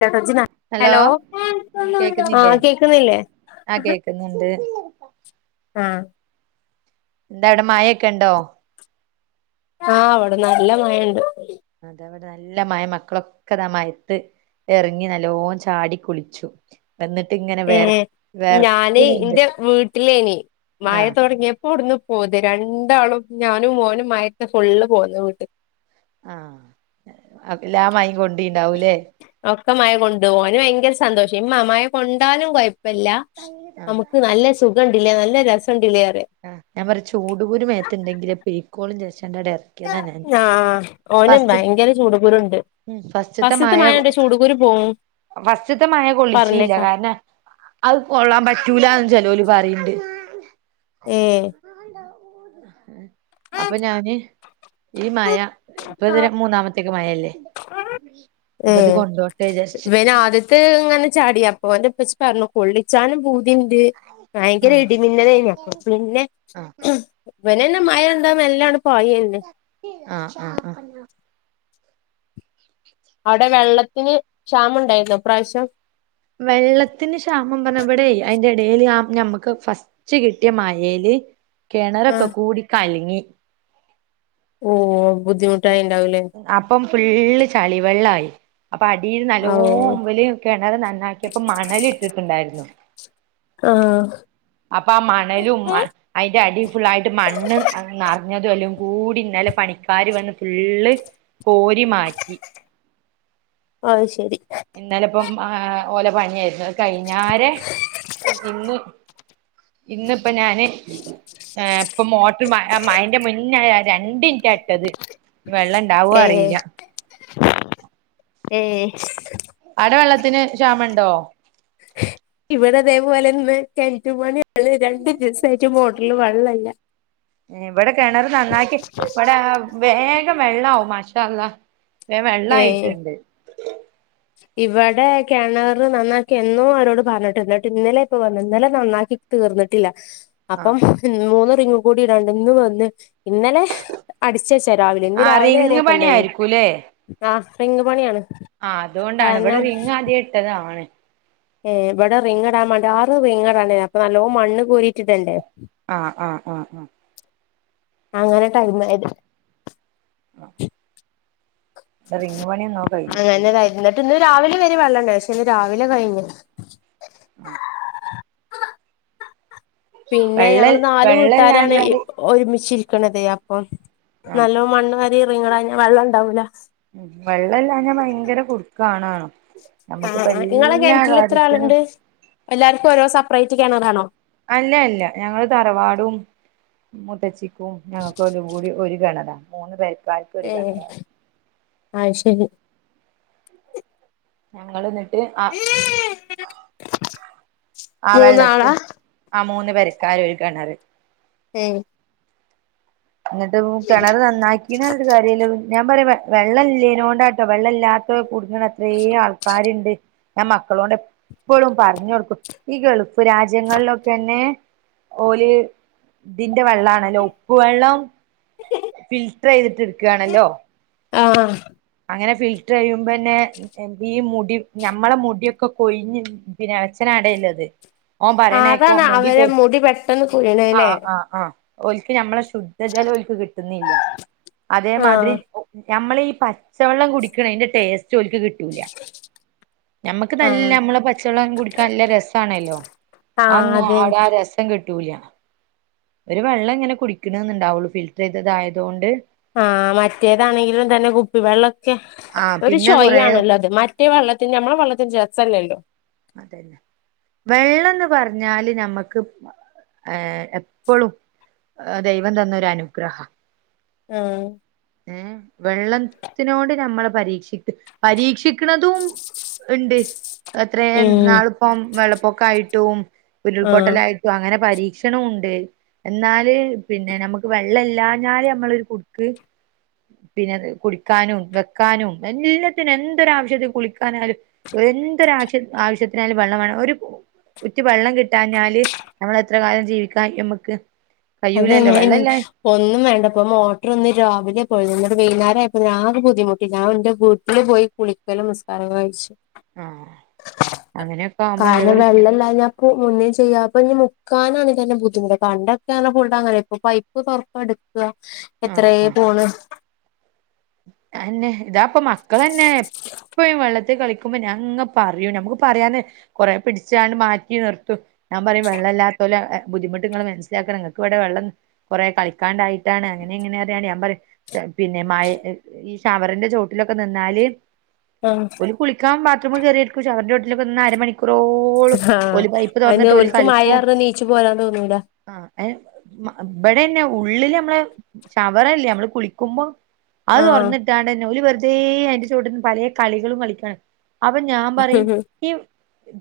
[unintelligible] Hello ആഹ് കേക്ണില്ലേ പിന്നെന്തേ ആഹ് എന്താട മയൊക്കെണ്ടോ ആഹ് വടെ നല്ല മയണ്ട് അതെ അവിടെ നല്ല മഴ മക്കളൊക്കെതാ മയത്ത് ഇറങ്ങി നല്ലോം ചാടി കുളിച്ചു വന്നിട്ട് ങ്ങനെ ഏഹ് എഹ് ഞാന് ന്റെ വീട്ടിലേനി ആ മയ തുടങ്ങിയ പോട്ന്ന് പോത രണ്ടാളും ഞാനും മോനും മയത്തെ ഫുള്ള് പോന്ന് വീട്ടിൽ ആഹ് അപല്ലാ മൈ കൊണ്ട് ഒക്കെ മഴ കൊണ്ടു പോവാന് ഭയങ്കര സന്തോഷം ഇ മഴ കൊണ്ടാലും കുഴപ്പല്ല ആ നമുക്ക് നല്ല സുഖണ്ടില്ലേ നല്ല രസംണ്ടില്ലേറ്യ ആഹ് ഞാൻ പറ ചൂടുകുരു മേ ത്ണ്ടെങ്കില് പീകോളും [unintelligible] ആഹ് ഓന് ഭയങ്കര ചൂടകുരുണ്ട്. ഉം ഫസ്റ്റ്ത്തെ ഫസ്ത്ത് മഴ മയയണ്ട് ചൂടുകൂരു പോവും. ഫസ്റ്റ്ത്തെ മയ കൊള്ളിചീല പറഞ്ഞേക്കാ കാരണം അത് കൊളളാം പറ്റൂലാന്ന് ചെലോലി പറയ്ണ്ട്. ഏഹ്. അപ്പൊ ഞാന്. ഈ മയ ഇപ്പ ഇതൊര് മൂന്നാമത്തെക്കെ മയല്ലേ. ഹ് ഇവന് ആദ്യത്തെ ഇങ്ങനെ ചാടി അപ്പൊ ന്റെ ഇപ് പർഞ്ഞു കൊള്ളിച്ചാനും പൂതിണ്ട് ഭയങ്കര ആഹ് ഇടിമിന്നലൈന്ന് അപ്പൊ പിന്നെ. ആഹ് ഇവനന്നെ മയൊണ്ട നല്ലണ് പോയല്ലേ. ആഹ് ആഹ് ആഹ്. അവടെ വെള്ളത്തിന് ക്ഷാമ ണ്ടായിന്നോ ഇപ്രാവിശ്യം. വെള്ളത്തിന് ക്ഷാമം പറഞ്ഞ ഇവടെയ് അയിന്റെ ഇടേല് ഞമ്മക്ക് ഫസ്റ്റ് ച്ച കിട്യേ മയേല് കെണറൊക്കെ ആഹ് കൂടി കലങ്ങി. ഓഹ് ബുദ്ധിമുട്ടായി ഇണ്ടാവൂലേ? അപ്പം ഫുള്ള് ചളിവെള്ളായി. അപ്പൊ അടിൽ നല്ലോ ഓ വല് കെണറ് നന്നാക്യെപ്പോ മണലിട്ടിട്ട്ണ്ടായിരുന്നു. ആഹ്. അപ്പാ ആ മണലും മ അയിന്റെ അടി ഫുള്ളായിട്ട് മണ്ണ് നറഞ്ഞത അല്ലോം കൂടി ഇന്നലെ പണിക്കാർ വന്ന്. ഫുള്ള് കോരി മാറ്റി. ഓ അത് ശരി. ഇന്നല ഇപ്പം ആഹ് ഓലെ പണിയാരുന്നു ത് കഴിഞ്ഞാരെ ഇന്നു ഇന്നിപ്പ ഞാന് ഏഹ് ഇപ്പോ മോ ട്ട് മയന്റെ മുന്നേ രണ്ടിൻറ്റ ഇട്ടത് വെള്ളം ഇണ്ടാവോ ഏഹ് അറിയില്ല. ഏഹ്. ആടെ വെള്ളത്തിന് ക്ഷാമ ഉണ്ടോ? ഇവടെ ഇതേപോലെന്ന് കെണ്റ്റ് പണി രണ്ട് ദിവസായിറ്റ് മോട്ടറില് വെള്ളല്ല. ഇവടെ കെണറ് നന്നാക്കി ഇവടെ വേഗം വെള്ളാവും മാഷ അള്ളാ. വേം വെള്ളായിട്ട്ണ്ട്. ഇവടെ കെണർ നന്നാക്കി എന്നോ അവരോട് പറഞ്ഞിട്ട് ഇട്ട് ഇന്നലെപ്പൊ വന്ന് ഇന്നലെ നന്നാക്കി. തീർന്നിട്ടില്ല ആഹ് അപ്പം മൂന്ന് റിങ്ങും കൂടി ഇടാണ്ട് ഇന്നും വന്ന് ഇന്നലെ. അടിച്ചച്ചാ രാവിലെ ഇന്ന് ആഹ് രാവിലെ റിങ് വരെക്കെ പണി ഇണ്ടേയ്നി ആയിരിക്കൂല്ലേ ആഹ് തെങ് പണ്യാണ്. ആഹ് അതുകൊണ്ടാണ് ഇവടെ റിങ്ങ് ആദ്യേ ഇട്ടതാണ്. ഏഹ് ഇവടെ റിങ്ങ ഡാംമാണ്ടി ആറ് റിങ്ങടാണ്ടേ അപ്പൊ നല്ലോ മണ്ണ് കോരീറ്റ്ടണ്ടേ? ആഹ് ആഹ് ആഹ് ആഹ്. അങ്ങനെ ടൈമായത്. ആഹ്. [inaudible] റിംഗ് പണ്യേന്നോ കഴിഞട്ടുണ്ട് ഇന്ന്ട്ട് ഇന്ന് രാവിലെ വരെ വെള്ളണ്ടായി പശേ ഇന്ന് രാവിലെ കഴിഞ്ഞു. ആഹ്. പിന്നെ വെള്ളം ഞങ്ങള് നാല് വീട്ടാരാണ് ഇ വെള്ളല്ലാഞ്ഞാല് ഒരുമിച്ചിരിക്കണതേ അപ്പൊ ആഹ് നല്ലോ മണ്ണ് വാരി റിങ് ടാഞ്ഞ വള്ളണ്ടാവൂല. ഉം വെള്ളല്ലാഞ ഭയങ്കര കുടുക്കാണ്ന്നോ? ആഹ് ഇങ്ങളെ കെൺറ്റില് എത്ര ആള്ണ്ട് എല്ലാർക്കും ഓരോ സപ്റൈറ്റ് കെണറാണോ? അല്ല അല്ല ഞങ്ങള് തറവാടും മൂത്ത ച്ചിം. ഞങ്ങൾക്ക ഒല് കൂടി ഒര് കെണറാ മൂന്ന് പെര് ഏഹ് അയ് ശരി. ഞങ്ങൾ എന്നിട്ട് ആ ആ മൂന്നാളാ വെള്ളത്തിൽ ആഹ് മൂന്ന് പെരക്കാര് ഒരു കിണറ്. ഏഹ് എന്നിട്ട് കിണറ് നന്നാക്കീണ് പറഞ്ഞിട്ട് കാര്യല്ല ഞാൻ പറയാ വെള്ളം ഇല്ലേനോണ്ടാട്ടോ വെള്ള ഇല്ലാത്ത ഇതൊക്കെ കുടിക്കണ എത്രയോ ആൾക്കാരുണ്ട് ഞാൻ മക്കളോട് എപ്പോഴും പറഞ്ഞു കൊടുക്കും. ഈ ഗൾഫ് രാജ്യങ്ങളിലൊക്കെ തന്നെ ഓൽ ഇതിന്റെ വെള്ളാണല്ലോ ഉപ്പ് വെള്ള ഫിൽറ്റ്റയ്തിട്ട് ഇട്ക്കാണല്ലോ. ആഹ് അങ്ങനെ ഫിൽട്ടർ ചെയ്യുമ്പോ തന്നെ എന്റെ ഈ മുടി ഞമ്മളെ മുടിയൊക്കെ കൊഴിഞ്ഞ് പിന്നെ എളച്ചൻ അവിടെളത്. ഓൻ ആഹ് പറയണേക്ക അതാണ് മൂടി പോ അവരെ മുടി പെട്ടെന്ന് കൊഴിയണല്ലേ ആഹ് ആഹ് ആഹ് ഓൽക്ക് നമ്മള ശുദ്ധജലം ഓൽക്ക് കിട്ടുന്നില്ല ആഹ് അതേമാതിരി നമ്മളെ ഈ പ പച്ച വെള്ളം കുടിക്കണതിന്റെ ടേസ്റ്റ് ഓൽക്ക് കിട്ടൂല. നമ്മക്ക് നല്ല ആഹ് നമ്മള് പച്ചവെള്ളം കുടിക്കാൻ നല്ല രസമാണല്ലോ ആഹ് അതൊന്നും അതെ അവിടെ ആ രസം. രസം കിട്ടൂല ഒരു വെള്ളം ഇങ്ങനെ കുടിക്കണന്നണ്ടാവുള്ളൂ ഫിൽറ്റർ ചെയ്തതായതുകൊണ്ട്. ആഹ് മറ്റേതാണെങ്കിലും തന്നെ കുപ്പിവെള്ളമൊക്കെ ആ ഒരു പിന്നെ കൊറേ ചൊയയാണല്ലോ അത് മറ്റ്. മറ്റേ വെള്ളത്തിന്റെ നമ്മളെ വെള്ളത്തിന്റെ രസല്ലല്ലോ. അതന്നെ വെള്ളംന്ന് പറഞ്ഞാല് നമ്മുക്ക് ഏഹ് എപ്പോഴും ദൈവം തന്നൊരു അനുഗ്രഹ ആഹ് ഏഹ് വെള്ളത്തിനോട് നമ്മൾ പരീക്ഷിക്ക പരീക്ഷിക്കണതും. ഉണ്ട് എത്രേ ഉം ഇന്നാൾപ്പൊ വെള്ളപ്പൊക്കായിട്ടും ആഹ് ഉരുൾപൊട്ടലായിട്ടും. അങ്ങനെ പരീക്ഷണും ഉണ്ട്. എന്നാല് പിന്നെ നമുക്ക് വെള്ളം ഇല്ലാഞ്ഞാല് നമ്മളൊരു കുടുക്ക്. പിന്നെത് കുടിക്കാനും വെക്കാനും എല്ലാത്തിനും എന്തൊരാവശ്യത്തിനും കുളിക്കാനായാലും. എന്തൊരു ആവശ്യ ആവശ്യത്തിനായാലും വെള്ളം വേണം ഒരു ഉറ്റ് വെള്ളം കിട്ടാഞ്ഞാല് നമ്മൾ എത്ര കാലം ജീവിക്കാൻ പറ്റും നമുക്ക്. അതന്നെണ് ഒന്നും വേണ്ടപ്പോ മോട്ടർ ഒന്ന് രാവിലെ പോയി എന്നട്ട് വൈകുന്നേരായപ്പക്ക് ആകെ ബുദ്ധിമുട്ടി ഞാൻ ന്റെ വീട്ടിൽ പോയി. കുളിക്കലും നിസ്കാരും ഒക്കെ കഴിച്ചു ആഹ് അങ്ങനെയൊക്കെ ആവുമ്പോ കാരണം എല്ലോരു വെള്ളല്ലാഞ്ഞ. മുന്നേ ചെയ്യാം അപ്പ ഇനി മുക്കാനാണെങ്കിൽ തന്നെ ബുദ്ധിമുട്ട കണ്ട ന പോയിട്ട അങ്ങനെ ഇപ്പൊ പൈപ്പ് തുറപ്പ എടുക്കുക ആഹ് എത്രയ പോണ്. അതന്നെ ഇതാപ്പൊ മക്കളന്നെ. ഇപ്പഴും വെള്ളത്തിൽ കളിക്കുമ്പോ ഞാൻ അങ്ങനെ പറയും നമുക്ക് പറയാന്. കുറെ പിടിച്ചാണ്ട് മാറ്റി നിർത്തു. ഞാൻ പറയും വെള്ളല്ലാത്തോലോ എ ബുദ്ധിമുട്ട് ങ്ങള് മനസിലാക്കണം നിങ്ങൾക്ക് ഇവിടെ വെള്ളം. കുറെ കളിക്കാണ്ടായിട്ടാണ് അങ്ങനെ ഇങ്ങനെ ആണ് ഞാൻ പറയും പിന്നെ മഴ ഈ ഷവറിന്റെ ചുവട്ടിലൊക്കെ നിന്നാല്. ആഹ് ഓൽ കുളിക്കാൻ ബാത്റൂം കയറിയതായിക്കും ഷവറിന്റെ ചോട്ടിൽ നിന്ന് അര മണിക്കൂർ- റോളം ആഹ് ഓല് പൈപ്പ് അതിന് തൊറന്നിട്ട് ഓല് ഓൽക്ക് മഴ കളിക്കും- കാരണം നീച്ചു പോരാൻ തോന്നൂല ആഹ് ഇവിടെന്നെ ഉള്ളില് നമ്മള് ഷവറില്ലേ നമ്മള് കുളിക്കുമ്പോ- അത് ആഹ് തൊറന്നിട്ടാണ്ട് തന്നെ ഓല് വെറുതെ അതിന്റെ ചോട്ടിൽന്ന് പലേ കളികളും കളിക്കാണ് അപ്പൊ ഞാൻ പറയും ഈ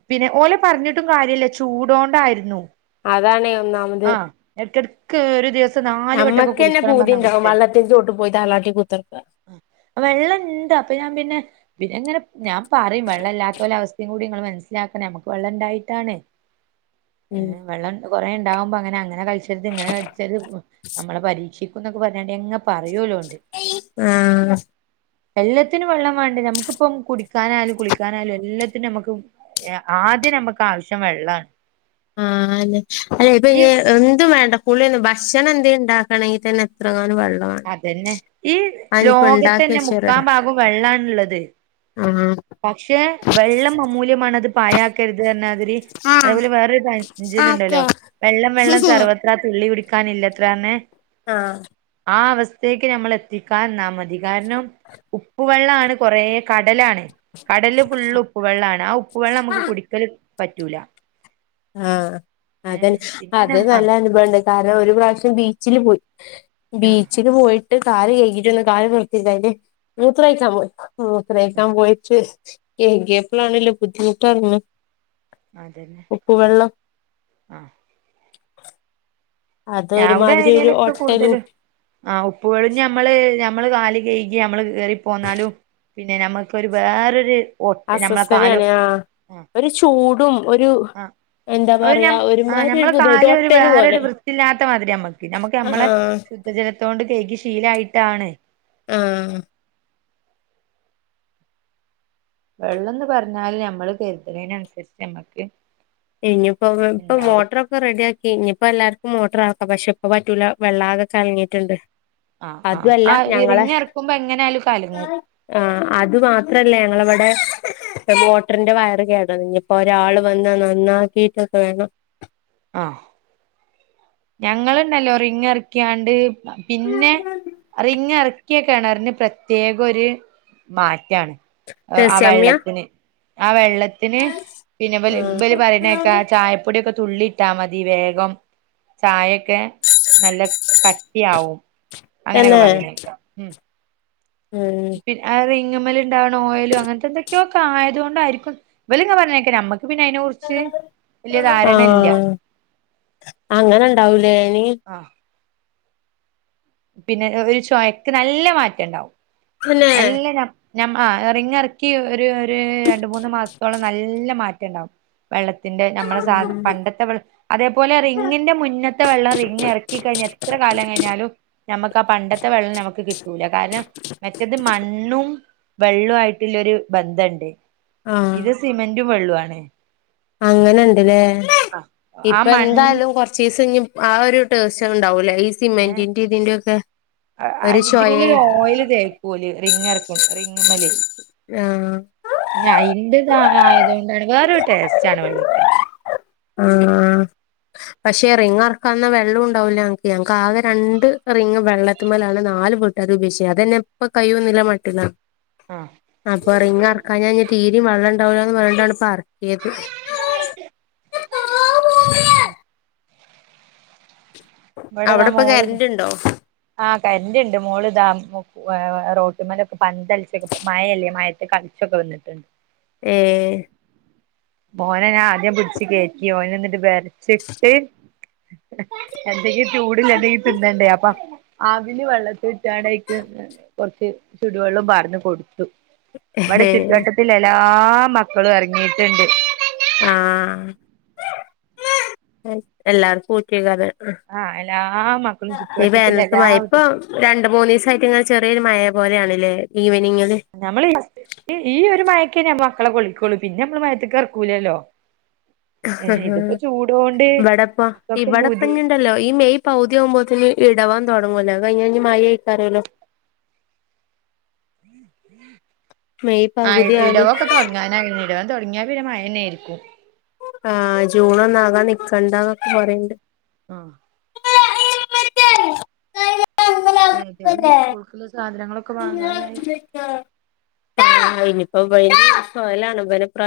പിന്നെ ഓലെ പറഞ്ഞിട്ടും കാര്യയില്ല ചൂടോണ്ടായിരുന്നു അതാണേ ഒന്നാമത്- ഇടക്ക് ഇടക്ക് ഒരു ദിവസം- നാല് വട്ടൊക്കെ നമ്മക്ക് തന്നെ കുളിക്കണം പറഞ്ഞ പൂതിണ്ടാവും അവസ്ഥയാ വെള്ളത്തിന്റെ ചോട്ട് പോയി താലാട്ടി കുത്തിനിക്കാൻ വെള്ളണ്ട് അപ്പൊ ഞാൻ പിന്നെ പിന്നെ ഇങ്ങനെ- ഞാൻ പറയും വെള്ളം ഇല്ലാത്തോലെ അവസ്ഥയും കൂടി നിങ്ങള് മനസ്സിലാക്കണം നമുക്ക് വെള്ളം ഇണ്ടായിട്ടാണ് ഉം ഏഹ് വെള്ളം കൊറെ ഇണ്ടാവുമ്പോ അങ്ങനെ അങ്ങനെ കളിച്ചരുത് ഇങ്ങനെ കളിച്ചരുത്- നമ്മളെ പരീക്ഷിക്കുന്നൊക്കെ പറഞ്ഞാണ്ടി അങ്ങ് പറയുല്ലോ ആഹ് എല്ലാത്തിനും വെള്ളം വേണ്ടേ നമുക്കിപ്പം കുടിക്കാനായാലും കുളിക്കാനായാലും എല്ലാത്തിനും നമുക്ക് ആദ്യം നമുക്ക് ആവശ്യം വെള്ളാണ്. ആഹ് അല്ലെ അല്ലേ ഇപ്പൊ ഈ ഇങ് എന്തും വേണ്ട കുളീ ഒന്നും ഭക്ഷണം എന്തേ ഇണ്ടാക്കണങ്കിൽ തന്നെ എത്രങ്ങാനും വെള്ള - - അത് തന്നെ ഈ ലോകത്ത് ഉണ്ടാക്കി തന്നെ വെച്ച് മുക്കാ റെഡി ഭാഗവും വെള്ളാണുള്ളത് ആഹ് പക്ഷെ വെള്ളം അമൂല്യമാണ് അത് പായക്കരുത് എന്നാതിരി ആഹ് അതേപോലെ വേറൊരു പഴഞ്ചല്ലുണ്ടല്ലോ ഓക്കെ വെള്ളം വെള്ളം സർവ്വത്ര തുള്ളി കുടിക്കാനില്ലത്രന്നേ ആഹ് ആ അവസ്ഥേക്ക് നമ്മള് എത്തിക്കാൻനിന്നാൽ മതി കാരണം ഉപ്പ് ഉപ്പ് വെള്ളാണ് കൊറേ കടലാണ് കടല് ഫുള്ള് ഉപ്പ്‌ വെള്ളാണ് ആ ഉപ്പ് വെള്ളം നമുക്ക് കുടിക്കലും പറ്റൂല ആഹ് അത് ഏ തന്നെ പിന്നെ അത് നം ആ നല്ല അനുഭവുണ്ട് കാരണം ഒരു പ്രാവശ്യം ബീച്ചില് പോയി- ആ ബീച്ചില് പോയിട്ട് കാല് കഴികീട്ട് വന്ന് കാറ് നിർത്തിയില്ലായില്ലേ [unintelligible] പോയി [unintelligible] പോയിട്ട് എങ്ങിയ [unintelligible] പ്പളാണല്ലോ ബുദ്ധിമുട്ടായിരുന്നു. അത് തന്നെ ഉപ്പ് വെള്ളം ആഹ് അത് ഞാ അവിടെ ഒരുമാതിരി ഒരു ഏരിയാലൊക്കെ ഒട്ടലും കൂടുതലും- ആഹ് ഉപ്പു വെള്ളം ഞമ്മള് ഞമ്മള് കാല് കഴ്കി നമ്മള് കേറി പോന്നാലും- പിന്നെ ഞമ്മക്കൊരു വേറൊരു ഓട്ട് നമ്മളെ അസ്വസ്ഥതയാണ് ആ ഒരു ചൂടും ഒരു ആഹ് എന്താ ഒരു പറയാ നമ്മ ആ ഒരുമാതിരി ഒരു ഞമ്മള് ബുദ്ധിമുട്ട് കാലെ ഒരു ഒട്ടല് പോലെ വേറൊരു വൃത്തില്ലാത്ത മാതിരിയാമ്മ ഞമ്മുക്ക് ഞമ്മളെ ആഹ് ശുദ്ധജലത്തോണ്ട് കഴ്കി ശീലായിട്ടാണ്. ആഹ് വെള്ളം എന്ന് പറഞ്ഞാല് ഞമ്മള് കരുതുന്നതിനനുസരിച്ച് ഞമ്മക്ക് ഇനിയിപ്പോ വ് ഇപ്പ മോട്ടർ റെഡിയാക്കി ഇനിയിപ്പോ എല്ലാർക്കും മോട്ടർ ആക്കാം പക്ഷെ ഇപ്പ പറ്റൂല വെള്ളം ആകെ കലങ്ങിട്ടുണ്ട്. ആഹ് ആഹ് ആഹ് റിങ്ങിറക്കുമ്പോ എങ്ങനെയായാലും കലങ്ങും. ആഹ് അത് മാത്രല്ല ഞങ്ങള് ഇവിടെ ഇപ്പ മോട്ടറിന്റെ വയർ കേടാ ഇനി ഇപ്പോ ഒരാള് വന്ന് നന്നാക്കിട്ടൊക്കെ വേണം ആഹ് ഞങ്ങളുണ്ടല്ലോ റിങ്ങ് ഇറക്കിയാണ്ട് പിന്നെ റിങ്ങ് എറക്കിയ കെണറിന് പ്രത്യേകം ഒരു മാറ്റാണ്. അ ആ രസ്യമ്യ വെള്ളത്തിന് ആ വെള്ളത്തിന് പിന്നെ ഇവല് ഇവല് ആഹ് പറയണക്കേക്കാം ചായപ്പൊടിയൊക്കെ തുള്ളി ഇട്ടാ മതി വേഗം ചായയൊക്കെ നല്ല കട്ടി ആവും അങ്ങനെയൊക്കെ തന്നെ പറയുല്ലേ ഉം [unintelligible] ആ ഒരു റിങ്ങമ്മേല ഉണ്ടാവണ ഓയിലും അങ്ങനത്തെ എന്തെ ഒക്കെയോ ആയതു കൊണ്ടായിരിക്കും ഇവലു ഇങ്ങനെ പറഞ്ഞ കേക്കാം നമുക്ക് പിന്നെ അതിനെ കുറി [unintelligible] ആഹ് അങ്ങനെണ്ടാവൂലേനി ആഹ് പിന്നെ ഒരു ചൊയക്ക് നല്ല മാറ്റം ഉണ്ടാവും തന്നെ നല്ല [unintelligible] ഞ മ ആ റിങ് ഇറക്കി ഒരു ഒരു രണ്ട് മൂന്ന് മാസത്തോളം നല്ല മാറ്റം ഉണ്ടാവും. വെള്ളത്തിന്റെ നമ്മളെ സാധ പണ്ടത്തെ വെള്ളത്തിന്റെ അതേപോലെ റിങ്ങിന്റെ മുന്നത്തെ വെള്ളം റിങ്ങ് ഇറക്കി കഴിഞ്ഞു എത്ര കാലം കഴിഞ്ഞാലും നമുക്ക് ആ പണ്ടത്തെ വെള്ളം നമുക്ക് കിട്ടൂല കാരനം മറ്റത് മണ്ണും വെള്ളായിട്ടുള്ളൊരു ബന്ധണ്ട് ആഹ് ഇത് സിമെന്റു വെള്ളു ആണ് അങ്ങനെണ്ടല്ലേ ആഹ് ആ മണ് ഇപ്പന്തായാലും കൊറച്ച് ആ ഒരു [unintelligible] ടെയ്സ്ണ്ടാവൂല ഈ സിമെൻ്റിൻ്റെ ഇതിന്റെക്കെ അയിൻ്റെമല് ഒരു ഓയില് തേക്കൂലേ റിങ്ങ് ഇറക്ക റിങ്ങമല് ആഹ് അയിന്റതായതുകൊണ്ടാണ് വേറൊരു ടേ‌സ്റ്റാണ് വെള്ളത്തിന് ആഹ് പക്ഷെ റിങ്ങ് ഇറക്കാന്ന വെള്ളം ഉണ്ടാവൂല ഞങ്ങക്ക് ഞങ്ങക്ക് ആകെ രണ്ട് റിങ്ങ് വെള്ളത്തമലാണ് നാല [unintelligible] അപേക്ഷിച്ച അതന്നെ ഇപ്പൊ കയ്യുന്നില്ല മട്ടിലാണ് ആ അപ്പൊ റിങ്ങറക്കാഞ്ഞാ തീരി വള്ളണ്ടാല്ലാന്ന് പറഞ്ഞിട്ടാണിറക്കിയത് [inaudible] അവിടിപ്പു കരണ്ടിണ്ടോ ആ കരൻ്റിണ്ട് മോള് ദാ റോട്ടിമേലൊക്കെ പന്തൽച്ചാ മയല്ലേ മയത്തെ കളിച്ചൊക്കെ വന്നിട്ടിണ്ട് ഏഹ് ഓനെ ഞാൻ ആദ്യം പിടിച്ച് കേറ്റി ഓനന്നിട്ട് ബെർച്ചിട്ട് എന്തെങ്കും ചൂടുളളന്തെങ്കിലും തിന്നണ്ടേ അപ്പൊ അവില് വെള്ളത്തിലിട്ടാണേക്ക് കൊറച്ച് ചുടുവെള്ളോം പാർന്ന്കൊടുത്തു നമ്മടെ ചുറ്റുവട്ടത്തില് എല്ലാ മക്കളും എറങ്ങീട്ടുണ്ട് ആഹ് എല്ലർക്കു [unintelligible] ആഹ് എല്ലാ മക്കളും ഈ ചുറ്റുവട്ടത്തിൽ വേനൽത്ത് എല്ലാ മയ വീട്ട ഇപ്പം രണ്ടുമൂന്നീസായിട്ട് ഇങ്ങനെ ചെറിയൊരു മഴ പോലെയാണല്ലേ ഈവനിങ്ങില് ഞമ്മള് ഈ ഒരു മയക്കേ ഞാ മക്കളെ കുളിപ്പിക്കോളൂ പിന്നെമ്മള് മയത്തിക്കീറക്കൂലല്ലോ ഏഹ് ഇതിപ്പോ ചൂടോണ്ട് മക്കക്കും പൂതി ഇണ്ടല്ലോ ഈ മെയ് പൗതിയവുമ്പോത്തേന് ഇടവം തൊടങ്ങൂലോ അത് കയിഞ്ഞഞ് മയണ്ടാകല്ലോ മെയ് പകുതിയാല് ഞാനങ്ങ [unintelligible] ഇടാതൊടങ്ങിയ പിന്ന മായന്നെയായിരിക്കും ആഹ്. ജൂണൊന്നാകാ നിക്കണ്ട എന്നൊക്കെ പറയിണ്ട് ആഹ് അഹ് [inaudible] ഈ സ്കൂൾക്ക് സാധനങ്ങളൊക്കെ വാങ്ങാനായി ആ ഇനിയിപ്പോ [unintelligible]